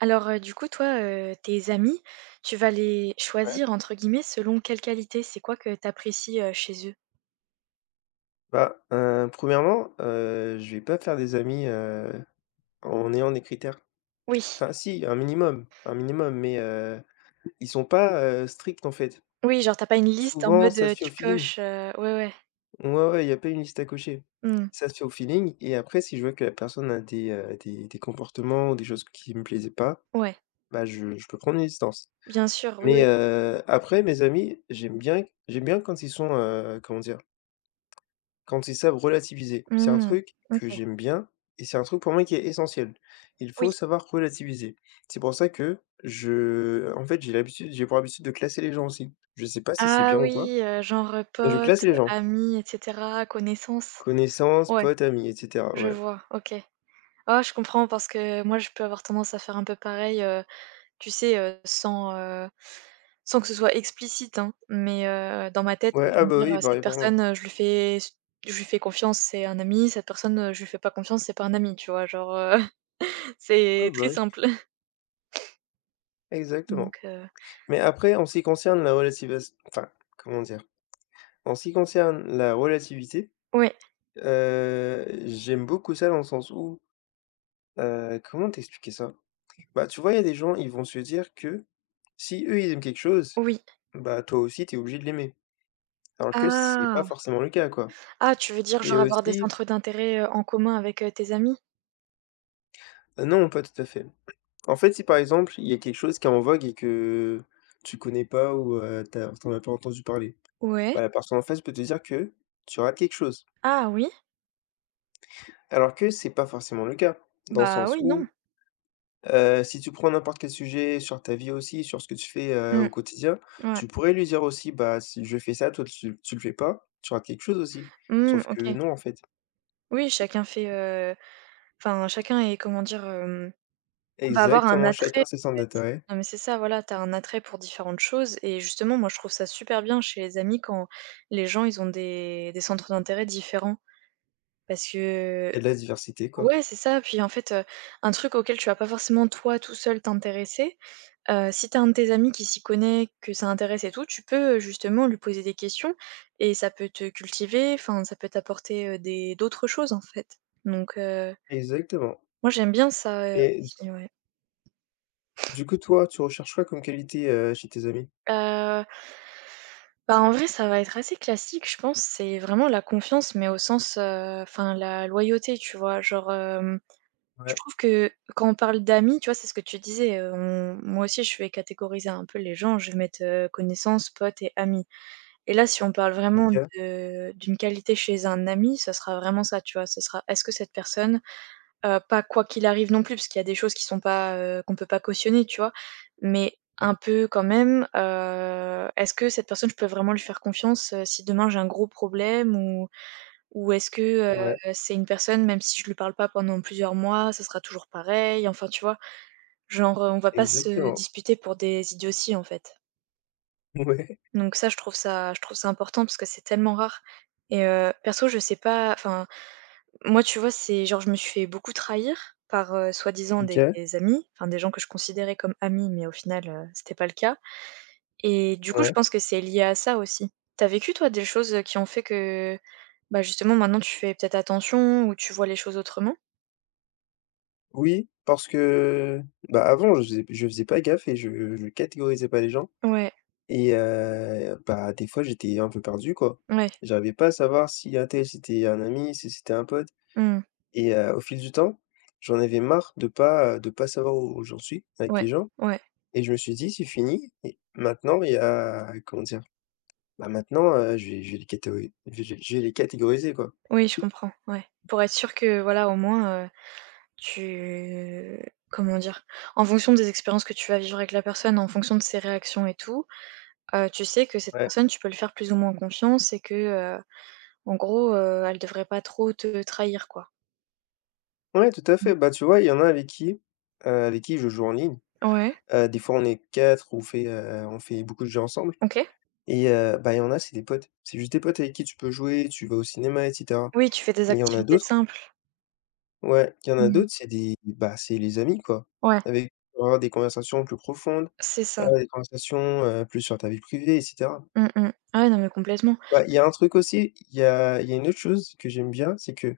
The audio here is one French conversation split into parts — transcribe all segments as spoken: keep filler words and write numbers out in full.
Alors, heu, du coup, toi, heu, tes amis, tu vas les Ouais. «choisir» entre guillemets selon quelle qualité? C'est quoi que tu apprécies, heu, chez eux? Bah, heu, premièrement heu, je vais pas faire des amis, heu, en ayant des critères. Oui. Enfin, si, un minimum un minimum mais, heu, ils sont pas, heu, stricts, en fait. Oui, genre, tu as pas une liste en Souvent, mode, ça se heu, fait au tu feeling. coches, heu ouais, ouais. Ouais, ouais, il y a pas une liste à cocher. Mmh. Ça se fait au feeling et après, si je vois que la personne a des, heu, des des comportements ou des choses qui me plaisaient pas, Ouais. bah, je je peux prendre mes distances. Bien sûr, oui, Mais, oui. heu, après, mes amis, j'aime bien, j'aime bien quand ils sont, heu, comment dire? Quand ils savent relativiser. C'est un Mmh. truc que OK. j'aime bien et c'est un truc pour moi qui est essentiel. Il Oui. faut savoir relativiser. C'est pour ça que je, en fait, j'ai l'habitude j'ai pour habitude de classer les gens, aussi. Je sais pas si c'est Ah bien ou quoi. oui, heu, genre, Mais, je classe potes, les gens amis et cetera, connaissances? connaissances, Ouais. potes, amis et cetera. Je Ouais. vois. OK. Oh je comprends parce que moi, je peux avoir tendance à faire un peu pareil, heu, tu sais, heu, sans, heu, sans que ce soit explicite, hein, mais, heu, dans ma tête, Ouais. oui, je Ah vais me bah, dire: oui, «Heu, cette pareil pour moi. personne, je lui fais se je lui fais confiance, c'est un ami, cette personne, heu, je lui fais pas confiance, c'est pas un ami, tu vois? Genre, heu, Ouais, c'est bah, très oui. simple. Exactement, Donc, heu mais après en ce qui concerne la relativas enfin comment dire? En ce qui concerne la relativité. Ouais. Heu, j'aime beaucoup ça dans le sens où, heu, comment t'expliquer ça? Bah, tu vois, il y a des gens, ils vont se dire que, si eux ils aiment quelque chose, Oui. bah, toi aussi tu es obligé de l'aimer. Alors que c c'est pas Ah! forcément le cas, quoi Ah, tu veux dire et genre avoir des aussi centres d'intérêt, heu, en commun avec, heu, tes amis? Heu, non, pas tout à fait. En fait, si par exemple, il y a quelque chose qui est en vogue et que, tu connais pas, ou, heu, tu as tu en as pas entendu parler, Ouais. bah, la personne en face peut te dire que tu rates quelque chose Ah, oui. alors que c'est pas forcément le cas, dans le Bah, sens oui, non. où, heu, si tu prends n'importe quel sujet sur ta vie aussi, sur ce que tu fais, heu, Mmh. au quotidien, Ouais. tu pourrais lui dire aussi: «Bah, si je fais ça, toi tu tu le fais pas, tu rates quelque chose aussi». Mmh mh. Sauf que OK. non en fait. Oui, chacun fait, heu, enfin chacun est comment dire, hem va avoir un Exactement, attrait en chacun fait. ses centres d'intérêts Non mais c'est ça, voilà, tu as un attrait pour différentes choses et justement moi je trouve ça super bien chez les amis quand les gens ils ont des des centres d'intérêt différents. Parce que et de la diversité, quoi. ouais, c'est ça puis en fait, heu, un truc auquel tu vas pas forcément toi, tout seul, t'intéresser. Heu, si tu as un de tes amis qui s'y connaît, que ça intéresse et tout, tu peux, heu, justement lui poser des questions et ça peut te cultiver, enfin, ça peut t'apporter, heu, des d'autres choses en fait. Donc, heu Exactement. Moi j'aime bien ça, heu, Et d aussi, ouais. Du coup toi, tu recherches quoi comme qualité, heu, chez tes amis? Heu. Bah, en vrai, ça va être assez classique, je pense, c'est vraiment la confiance, mais au sens, heu, enfin la loyauté tu vois? Genre, hem, je Ouais. trouve que quand on parle d'amis, tu vois, c'est ce que tu disais, heu, on moi aussi je vais catégoriser un peu les gens. Je vais mettre, heu, connaissances, potes et amis et là, si on parle vraiment OK. de d'une qualité chez un ami, ça sera vraiment ça tu vois. Ce sera est-ce que cette personne, heu pas quoi qu'il arrive non plus, parce qu'il y a des choses qui sont pas, heu, qu'on peut pas cautionner, tu vois? Mais, Oui. un peu quand même, heu, est-ce que cette personne, je peux vraiment lui faire confiance, heu, si demain j'ai un gros problème? Ou ou est-ce que, C'est heu, vrai. c'est une personne, même si je lui parle pas pendant plusieurs mois, ça sera toujours pareil? Enfin tu vois? Genre, heu, on va pas se Exactement. disputer pour des idioties, en fait. Mouais. Donc ça, je trouve ça je trouve ça important parce que c'est tellement rare et heu, perso je sais pas, enfin, moi tu vois, c'est genre je me suis fait beaucoup trahir par, heu, soi-disant des OK. des amis, enfin, des gens que je considérais comme amis, mais au final, heu, c'était pas le cas et du coup, je Ouais. pense que c'est lié à ça aussi. Tu as vécu, toi, des choses, heu, qui ont fait que bah justement, maintenant tu fais peut-être attention ou tu vois les choses autrement? Oui, parce que bah avant, je faisais p je faisais pas gaffe et je je catégorisais pas les gens Ouais. et heu, bah des fois, j'étais un peu perdu quoi. Mouais. J'arrivais pas à savoir si untel c'était un ami, si c'était un pote Mmh. et heu, au fil du temps, j'en avais marre de pas, heu, de pas savoir où j'en suis avec Ouais, les gens ouais. et je me suis dit: «C'est fini il maintenant il y a» comment dire? Bah maintenant, heu, je vais je vais les catéo ais j'ai je vais les catégoriser quoi». Oui je comprends. Ouais. Pour être sûr que voilà, au moins, heu, tu comment dire? En fonction des expériences que tu vas vivre avec la personne, en fonction de ses réactions et tout, heu, tu sais que cette Ouais. personne, tu peux lui faire plus ou moins confiance et que, heu, en gros, heu, elle devrait pas trop te trahir quoi. Ouais, tout à Mmh. fait. Bah, tu vois, il y en a avec qui, heu, avec qui je joue en ligne. Ouais. Heu, des fois on est quatre, on fait, heu, on fait beaucoup de jeux ensemble OK. et heu, bah, il y en a, c'est des potes, c'est juste des potes avec qui tu peux jouer, tu vas au cinéma et cetera. Oui, tu fais des Mais il y en a activités d'autres simples. Ouais. Il y en a Mmh. d'autres, c'est des, bah, c'est les amis quoi. Ouais. Avec peut avoir des conversations plus profondes, C'est ça. avoir des conversations, heu, plus sur ta vie privée et cetera. Mmh, mmh. Ah ouais non mais complètement. Ouais. Il y a un truc aussi, i il y a il y a une autre chose que j'aime bien, c'est que,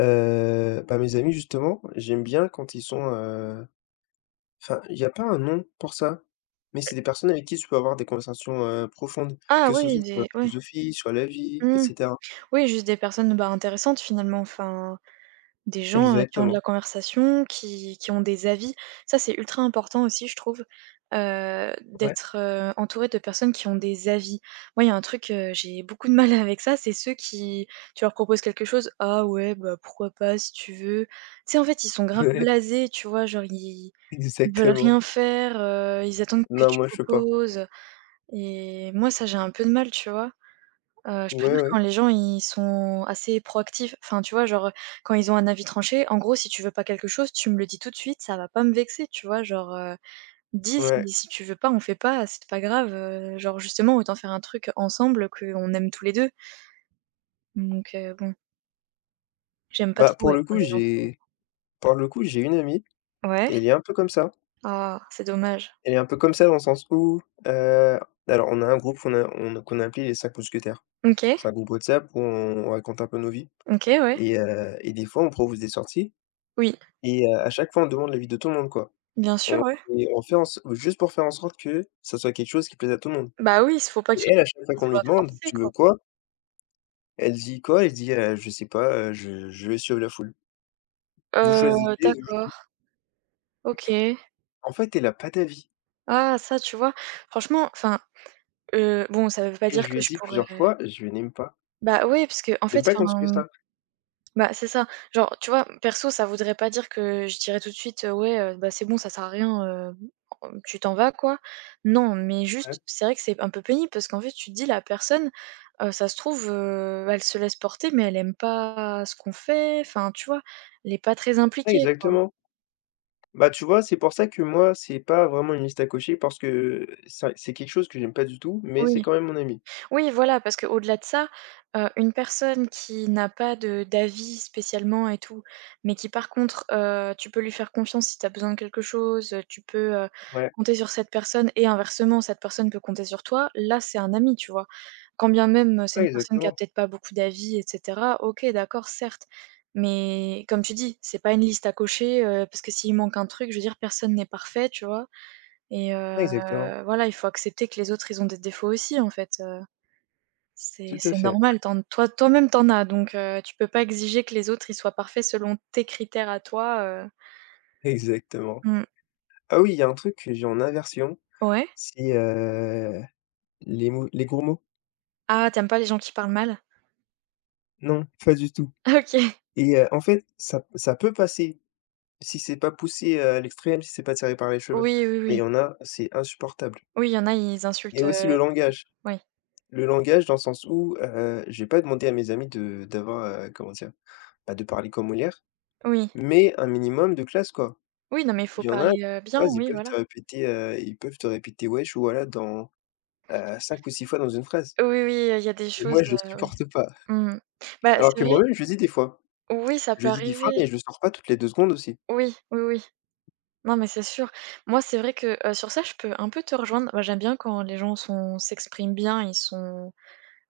heu bah, mes amis justement, j'aime bien quand ils sont, heu enfin, il y a pas un nom pour ça? Mais c'est [unintelligible] des personnes avec qui tu peux avoir des conversations, heu, profondes, Ah que ce oui, soit sur la des ouais. philosophie, sur la vie et Mmh. cetera. Oui, juste des personnes, bah, intéressantes finalement, enfin. Des gens, heu, qui ont de la Exactement. conversation, qui qui ont des avis. Ça, c'est ultra important aussi je trouve, heu, Ouais. d'être, heu, entouré de personnes qui ont des avis. Moi, il y a un truc, heu, j'ai beaucoup de mal avec ça, c'est ceux qui tu leur proposes quelque chose: «Ah ouais bah pourquoi pas? Si tu veux.» Tu sais en fait, ils sont grave Ouais. blasés, tu vois? Genre ils ils veulent Exactement. rien faire, heu, ils attendent que Non, tu moi, je peux pas. proposes, heu et moi ça j'ai un peu de mal, tu vois? Heu, je Ouais préfère ouais. quand les gens ils sont assez proactifs, enfin, tu vois? Genre, heu, quand ils ont un avis tranché, en gros si tu veux pas quelque chose, tu me le dis tout de suite, ça va pas me vexer, tu vois genre, heu. Dis, si Ouais. si tu veux pas, on fait pas, c'est t pas grave, heu. Genre justement autant faire un truc ensemble, heu, qu'on aime tous les deux. Donc, heu, bon. J'aime pas Bah, trop pour ouais, le quand coup, les gens sont j'ai pour le coup, j'ai une amie Ouais. et elle est un peu comme ça Ah, c'est dommage. elle est un peu comme ça dans le sens, où, heu, alors, là on est un groupe fon a on a qu'on a appelé les cinq mousquetaires. OK. C'est un groupe WhatsApp où on raconte un peu nos vies. OK, ouais. Et heu et des fois, on propose des sorties Oui. et heu, à chaque fois, on demande l'avis de tout le monde quoi. Bien sûr, On ouais. et on fait en sor juste pour faire en sorte que, ça soit quelque chose qui plaise à tout le monde Bah oui, il faut pas et qu'ils elle, à chaque fois qu'ils qu'on lui soient demande: forcé «Tu quoi. veux quoi?» Elle dit quoi? Elle dit: «Heu je sais pas, heu, je je vais suivre la foule» «vous choisissez, Heu, je vous suis». D'accord. OK. En fait, elle a pas d'avis. Ah, ça tu vois, franchement, enfin, heu, bon, ça veut pas Et dire je lui que ai je dit plusieurs pourrais fois: «Je n'aime pas» Bah oui, parce que en «j'aime fait, pas quand tu fais enfin. ça». Bah, c'est ça. Genre tu vois, perso, ça voudrait pas dire que je dirais tout de suite: «Ouais, heu, ben, c'est bon, ça sert à rien, heu, tu t'en vas quoi». Non, mais Ouais. juste, c'est vrai que c'est un peu pénible parce qu'en fait tu te dis: «La personne, heu, ça se trouve, heu, elle se laisse porter, mais elle aime pas ce qu'on fait», enfin, tu vois? Elle n'est pas très Oui impliquée quoi. exactement. Bah, tu vois, c'est pour ça que moi, c'est pas vraiment une liste à cocher parce que, heu, ça c'est quelque chose que j'aime pas du tout, mais c'est Oui. quand même mon amie. Oui, voilà parce que au-delà de ça, heu, une personne qui n'a pas de d'avis spécialement et tout, mais qui par contre, heu, tu peux lui faire confiance si tu as besoin de quelque chose, tu peux, heu, Ouais. compter sur cette personne et inversement, cette personne peut compter sur toi, là, c'est un ami, tu vois? Quand bien même, c'est Ouais une personne qui a exactement. peut-être pas beaucoup d'avis et cetera, OK, d'accord, certes, mais, comme tu dis: «C'est pas une liste à cocher», heu, parce que s'il manque un truc je veux dire personne n'est parfait, tu vois? Et Ouais exactement. heu, voilà, il faut accepter que les autres, ils ont des défauts aussi en fait, heu c'est Tout à c'est fait. normal, tu en toi toi-même tu en as donc, heu, tu peux pas exiger que les autres, ils soient parfaits selon tes critères à toi, heu Exactement. Mmh. Ah oui, il y a un truc que j'ai en aversion, Ouais. c'est, heu, les mots les gros mots. Ah, tu aimes pas les gens qui parlent mal? Non, pas du tout OK. et heu, en fait, ça p ça peut passer. Si c'est pas poussé, heu, à l'extrême, si c'est pas tiré par les cheveux. Oui, oui, Mais il oui. y en a, c'est insupportable Oui, il y en a, ils et insultent, aussi heu, mmh. le langage. Oui. Le langage dans le sens où, heu, j'ai pas demandé à mes amis de d'avoir, heu, comment dire? Bah, de parler comme Molière. Oui. Mais un minimum de classe quoi! Oui non, mais faut Il y en a dans parler, heu, une bien, phrase, ils oui peuvent voilà. te répéter, heu, ils peuvent te répéter «wesh» voilà dans, heu, cinq ou six fois dans une phrase Oui oui, heu, il y a il y a des et choses, moi, je heu, oui. supporte pas. Mmh mh. Bah, Alors c'est que vrai. moi-même, je le dis des fois. Oui, ça Je peut le dis des fois, arriver. mais je le sors pas toutes les deux secondes aussi. Oui, oui oui. Non mais c'est sûr. Moi c'est vrai que, heu, sur ça je peux un peu te rejoindre. Moi j'aime bien quand les gens sont s'expriment bien, ils sont,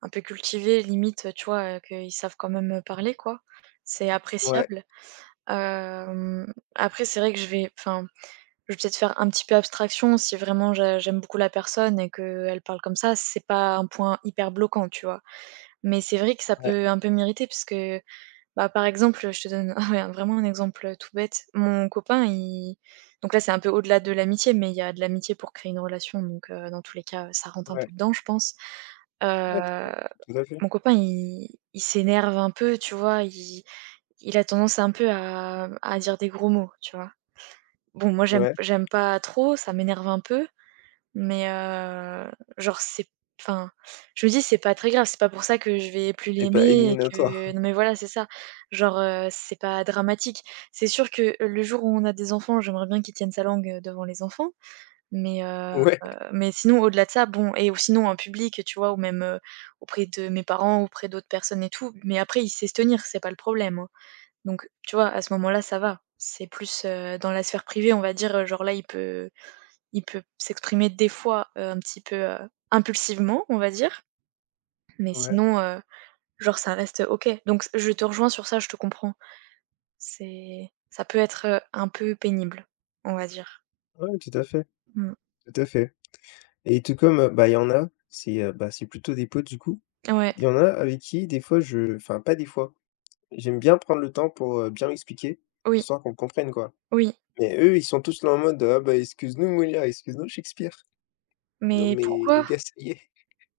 un peu cultivés limite, tu vois, heu, que, ils savent quand même, heu, parler quoi. C'est Ouais. appréciable. Hem, après c'est vrai que je vais enfin, je vais peut-être faire un petit peu abstraction si vraiment j'a j'aime beaucoup la personne et que, elle parle comme ça, c'est pas un point hyper bloquant, tu vois? Mais c'est vrai que ça Ouais. peut un peu m'irriter puisque, bah, par exemple, je te donne un mais vraiment un exemple, heu, tout bête. Mon copain il donc là c'est un peu au-delà de l'amitié, mais il y a de l'amitié pour créer une relation donc, heu, dans tous les cas, heu, ça rentre un Ouais. peu dedans, je pense. Ouais, Heu, [unintelligible] tout à fait. mon copain il il s'énerve un peu tu vois? Il il a tendance un peu à à dire des gros mots, tu vois? Bon, moi j'aime Ouais. j'aime pas trop, ça m'énerve un peu. Mais, heu, genre c'est p enfin, je me dis: «C'est pas très grave, c'est pas pour ça que je vais plus Et pas l'aimer et éliminatoire. que» non mais voilà, c'est ça. Genre, heu, c'est pas dramatique. C'est sûr que, heu, le jour où on a des enfants, j'aimerais bien qu'il tienne sa langue, heu, devant les enfants. Mais, heu, Ouais. heu, mais sinon au-delà de ça, bon et ou sinon en public tu vois? Ou même, heu, auprès de mes parents, auprès d'autres personnes et tout. Mais après il sait se tenir, c'est pas le problème, hein. Donc tu vois? À ce moment-là, ça va. C'est plus, heu, dans la sphère privée, on va dire, heu, genre, là il peut il peut s'exprimer des fois, heu, un petit peu, heu, impulsivement, on va dire. Mais Ouais. sinon, heu, genre ça reste OK. Donc je te rejoins sur ça, je te comprends. C'est, ça peut être, heu, un peu pénible, on va dire. Ouais, tout à fait. Mmh. Tout à fait et tout comme, heu bah il y en a, c'est, heu bah c'est plutôt des potes du coup. Ouais. Il y en a avec qui des fois je enfin, pas des fois. J'aime bien prendre le temps pour, heu, bien m'expliquer, Oui. histoire qu'on comprenne quoi. Oui. Mais eux, ils sont tous là en mode: «Oh bah excuse-nous Molière, excuse-nous Shakespeare». Non, Mais mais les pourquoi? gars, ça y est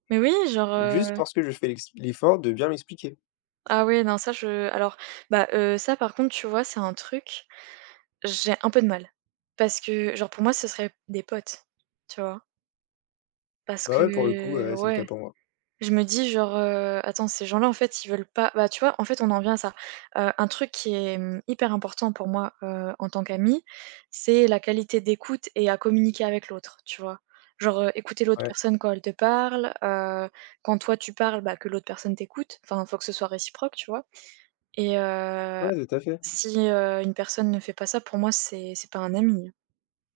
Mais oui, genre juste heu parce que je fais l'ex l'effort de bien m'expliquer. Ah oui non ça je alors bah heu, ça par contre tu vois, c'est un truc j'ai un peu de mal. Parce que genre, pour moi, ce serait p des potes, tu vois? Parce Bah ouais, pour le coup, que heu, c'est le ouais, cas pour moi. je me dis genre: «Heu, attends ces gens -à en fait, ils veulent pas» bah tu vois en fait on en vient à ça, heu un truc qui est, mmh, hyper important pour moi, heu, en tant qu'amie, c'est la qualité d'écoute et à communiquer avec l'autre, tu vois? Genre, heu, écouter l'autre Ouais. personne quand elle te parle, heu, quand toi tu parles bah que l'autre personne t'écoute, enfin, faut que ce soit réciproque, tu vois? Et heu, Ouais, tout à fait. si, heu, une personne ne fait pas ça pour moi, c'est c'est pas un ami.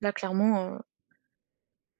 Là clairement, heu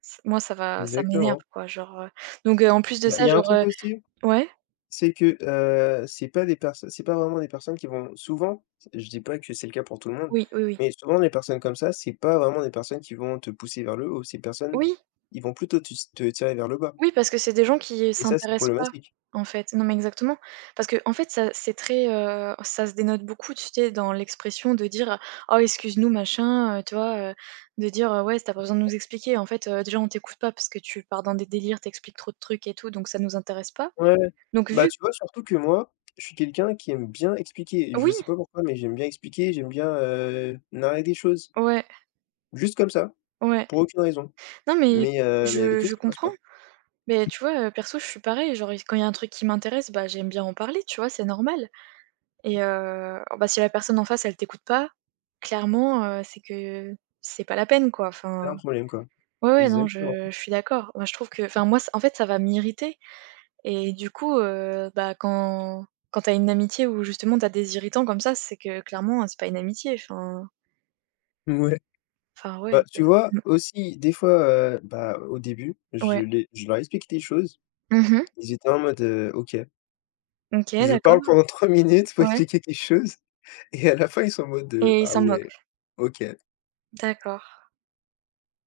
c moi, ça va ça m'énerve Exactement. quoi genre, heu, donc, heu, en plus de Bah ça il y a un genre, truc heu aussi. ouais? C'est que, heu, c'est pas des perso c'est pas vraiment des personnes qui vont souvent, s je dis pas que c'est le cas pour tout le monde, Oui, oui, oui. mais souvent des personnes comme ça, c'est pas vraiment des personnes qui vont te pousser vers le haut. Ces personnes, Oui! ils vont plutôt tus te tirer vers le bas Oui, parce que c'est des gens qui et ça, c'est s'intéressent pas, problématique. en fait. Non, mais exactement. Parce qu'en fait ça, c'est très, heu, ça se dénote beaucoup, tu sais, dans l'expression de dire: «Oh excuse-nous machin», heu, tu vois, heu, de dire, heu: «Ouais, s tu as pas besoin de [unintelligible] nous expliquer en fait, heu, déjà on t'écoute pas parce que tu pars dans des délires, tu expliques trop de trucs et tout donc ça nous intéresse pas», Ouais, ouais. donc Bah vu tu vois, surtout que moi, je suis quelqu'un qui aime bien expliquer et je Oui! sais pas pourquoi, mais j'aime bien expliquer, j'aime bien, heu, narrer des choses. Ouais. Juste comme ça, Ouais. pour aucune raison. Non mais Mais, heu, mais je avec eux, je ça passe comprends. pas. Mais tu vois, heu, perso, je suis pareille, genre il s quand il y a un truc qui m'intéresse, bah j'aime bien en parler, tu vois? C'est normal Ouais. et heu bah si la personne en face, elle t'écoute pas, clairement, heu, c'est que c'est pas la peine quoi. C'est Enfin, un problème quoi. ouais, ouais, non, Exactement. je je suis d'accord. Moi je trouve que, enfin, moi s en fait ça va m'irriter et du coup, heu bah quand quand tu as une amitié où justement tu as des irritants comme ça, c'est que clairement, c'est pas une amitié, enfin Ouais. Enfin Bah, ouais, tu vois le aussi des fois, heu, bah, au début, je Ouais. l'ai je leur explique des choses. Mmh mh. Ils étaient en mode: «heu, OK». OK, Je d'accord. parle pendant trois minutes pour Ouais. expliquer quelque chose. Et à la fin, ils sont en mode: «Heu, Et ils ah s'en ouais, moquent? OK». D'accord.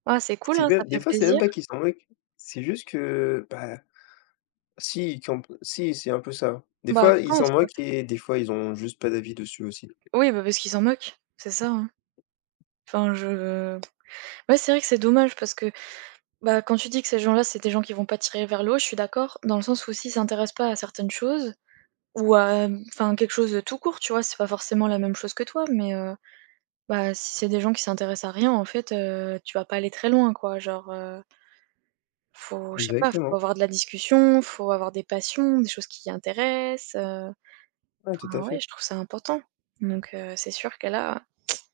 Ah, c'est cool, C'est hein, bien ça des fait fois, c'est même plaisir. pas qu'ils s'en moquent. C'est juste que, bah, s'ils campent si, c'est un peu ça. Des Bah, fois je ils s'en pense, ouais. moquent et des fois ils ont juste pas d'avis dessus aussi. Oui, bah, parce qu'ils s'en moquent. C'est ça, hein. Enfin je Ouais, c'est vrai que c'est dommage parce que, bah, quand tu dis que ces gens-là, c'est des gens qui vont pas tirer vers le haut, je suis d'accord dans le sens où s'ils s'intéressent pas à certaines choses ou, hem, enfin quelque chose de tout court, tu vois? C'est pas forcément la même chose que toi, mais heu, bah, si c'est des gens qui s'intéressent à rien en fait, heu, tu vas pas aller très loin, quoi, genre, heu faut je sais pas, il faut Exactement. avoir de la discussion, faut avoir des passions, des choses qui intéressent, heu. Ouais, tout Enfin à ouais, fait. je trouve ça important. Donc heu, c'est sûr que là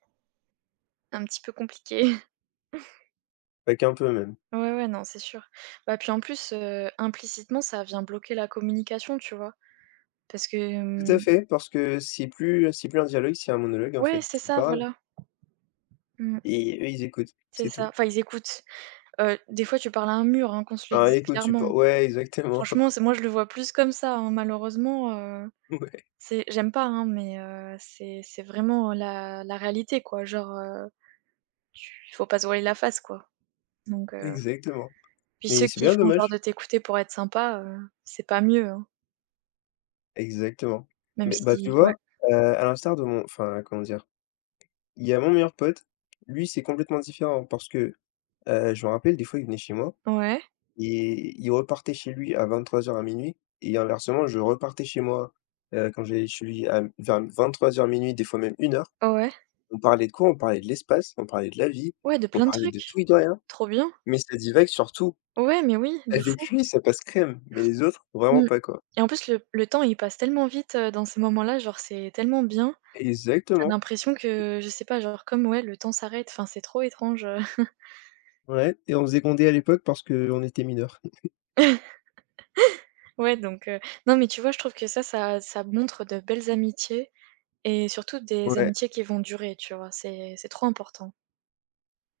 Un petit peu compliqué. Pas qu'un peu même. Ouais, ouais, non, c'est sûr. Bah puis en plus, heu, implicitement ça vient bloquer la communication, tu vois? Parce que, Tout à mmh fait, parce que, c'est plus, heu, c'est plus un dialogue, c'est un monologue en Ouais, fait, c'est tu ça, parles voilà. Mmh. et eux ils écoutent, C'est c'est ça, tout. enfin, ils écoutent, heu, des fois tu parles à un mur hein, qu'on se le Bah dise écoute, tu pou clairement. ouais exactement. Franchement, c'est moi je le vois plus comme ça hein. Malheureusement, heu, Ouais. c'est j'aime pas hein, mais heu, c'est c'est vraiment la la réalité quoi, genre, heu, tu faut pas se voiler la face, quoi, donc heu, Exactement, puis ceux mais c'est qui bien font genre dommage. de t'écouter pour être sympa, heu, c'est pas mieux, hein. Exactement, Même mais bah tu si ouais. vois, heu, à l'instar de mon enfin, comment dire? Il y a mon meilleur pote, lui, c'est complètement différent parce que, heu, je me rappelle des fois, il venait chez moi Ouais. et il repartait chez lui à vingt-trois heures, à minuit et inversement, je repartais chez moi, heu, quand j'allais chez lui à m vers m vingt-trois heures-minuit des fois même une heure. Ouais. On parlait de quoi? On parlait de l'espace, on parlait de la vie, Ouais, de on plein de parlait de trucs. tout et de rien, Trop bien! mais ça divague sur tout. Ouais, mais oui, de Avec fou! lui, ça passe crème, mais les autres, vraiment Mmh pas, quoi. et en plus le le temps il passe tellement vite, heu, dans ces moments là. Genre c'est tellement bien, tu as Exactement. l'impression que je sais pas genre, comme ouais, le temps s'arrête, enfin, c'est trop étrange, heu Ouais et on se faisait gronder à l'époque parce qu'on était mineur. Ouais, donc heu, non mais tu vois je trouve que ça, ça ça montre de belles amitiés et surtout des Ouais. amitiés qui vont durer, tu vois? C'est c'est trop important.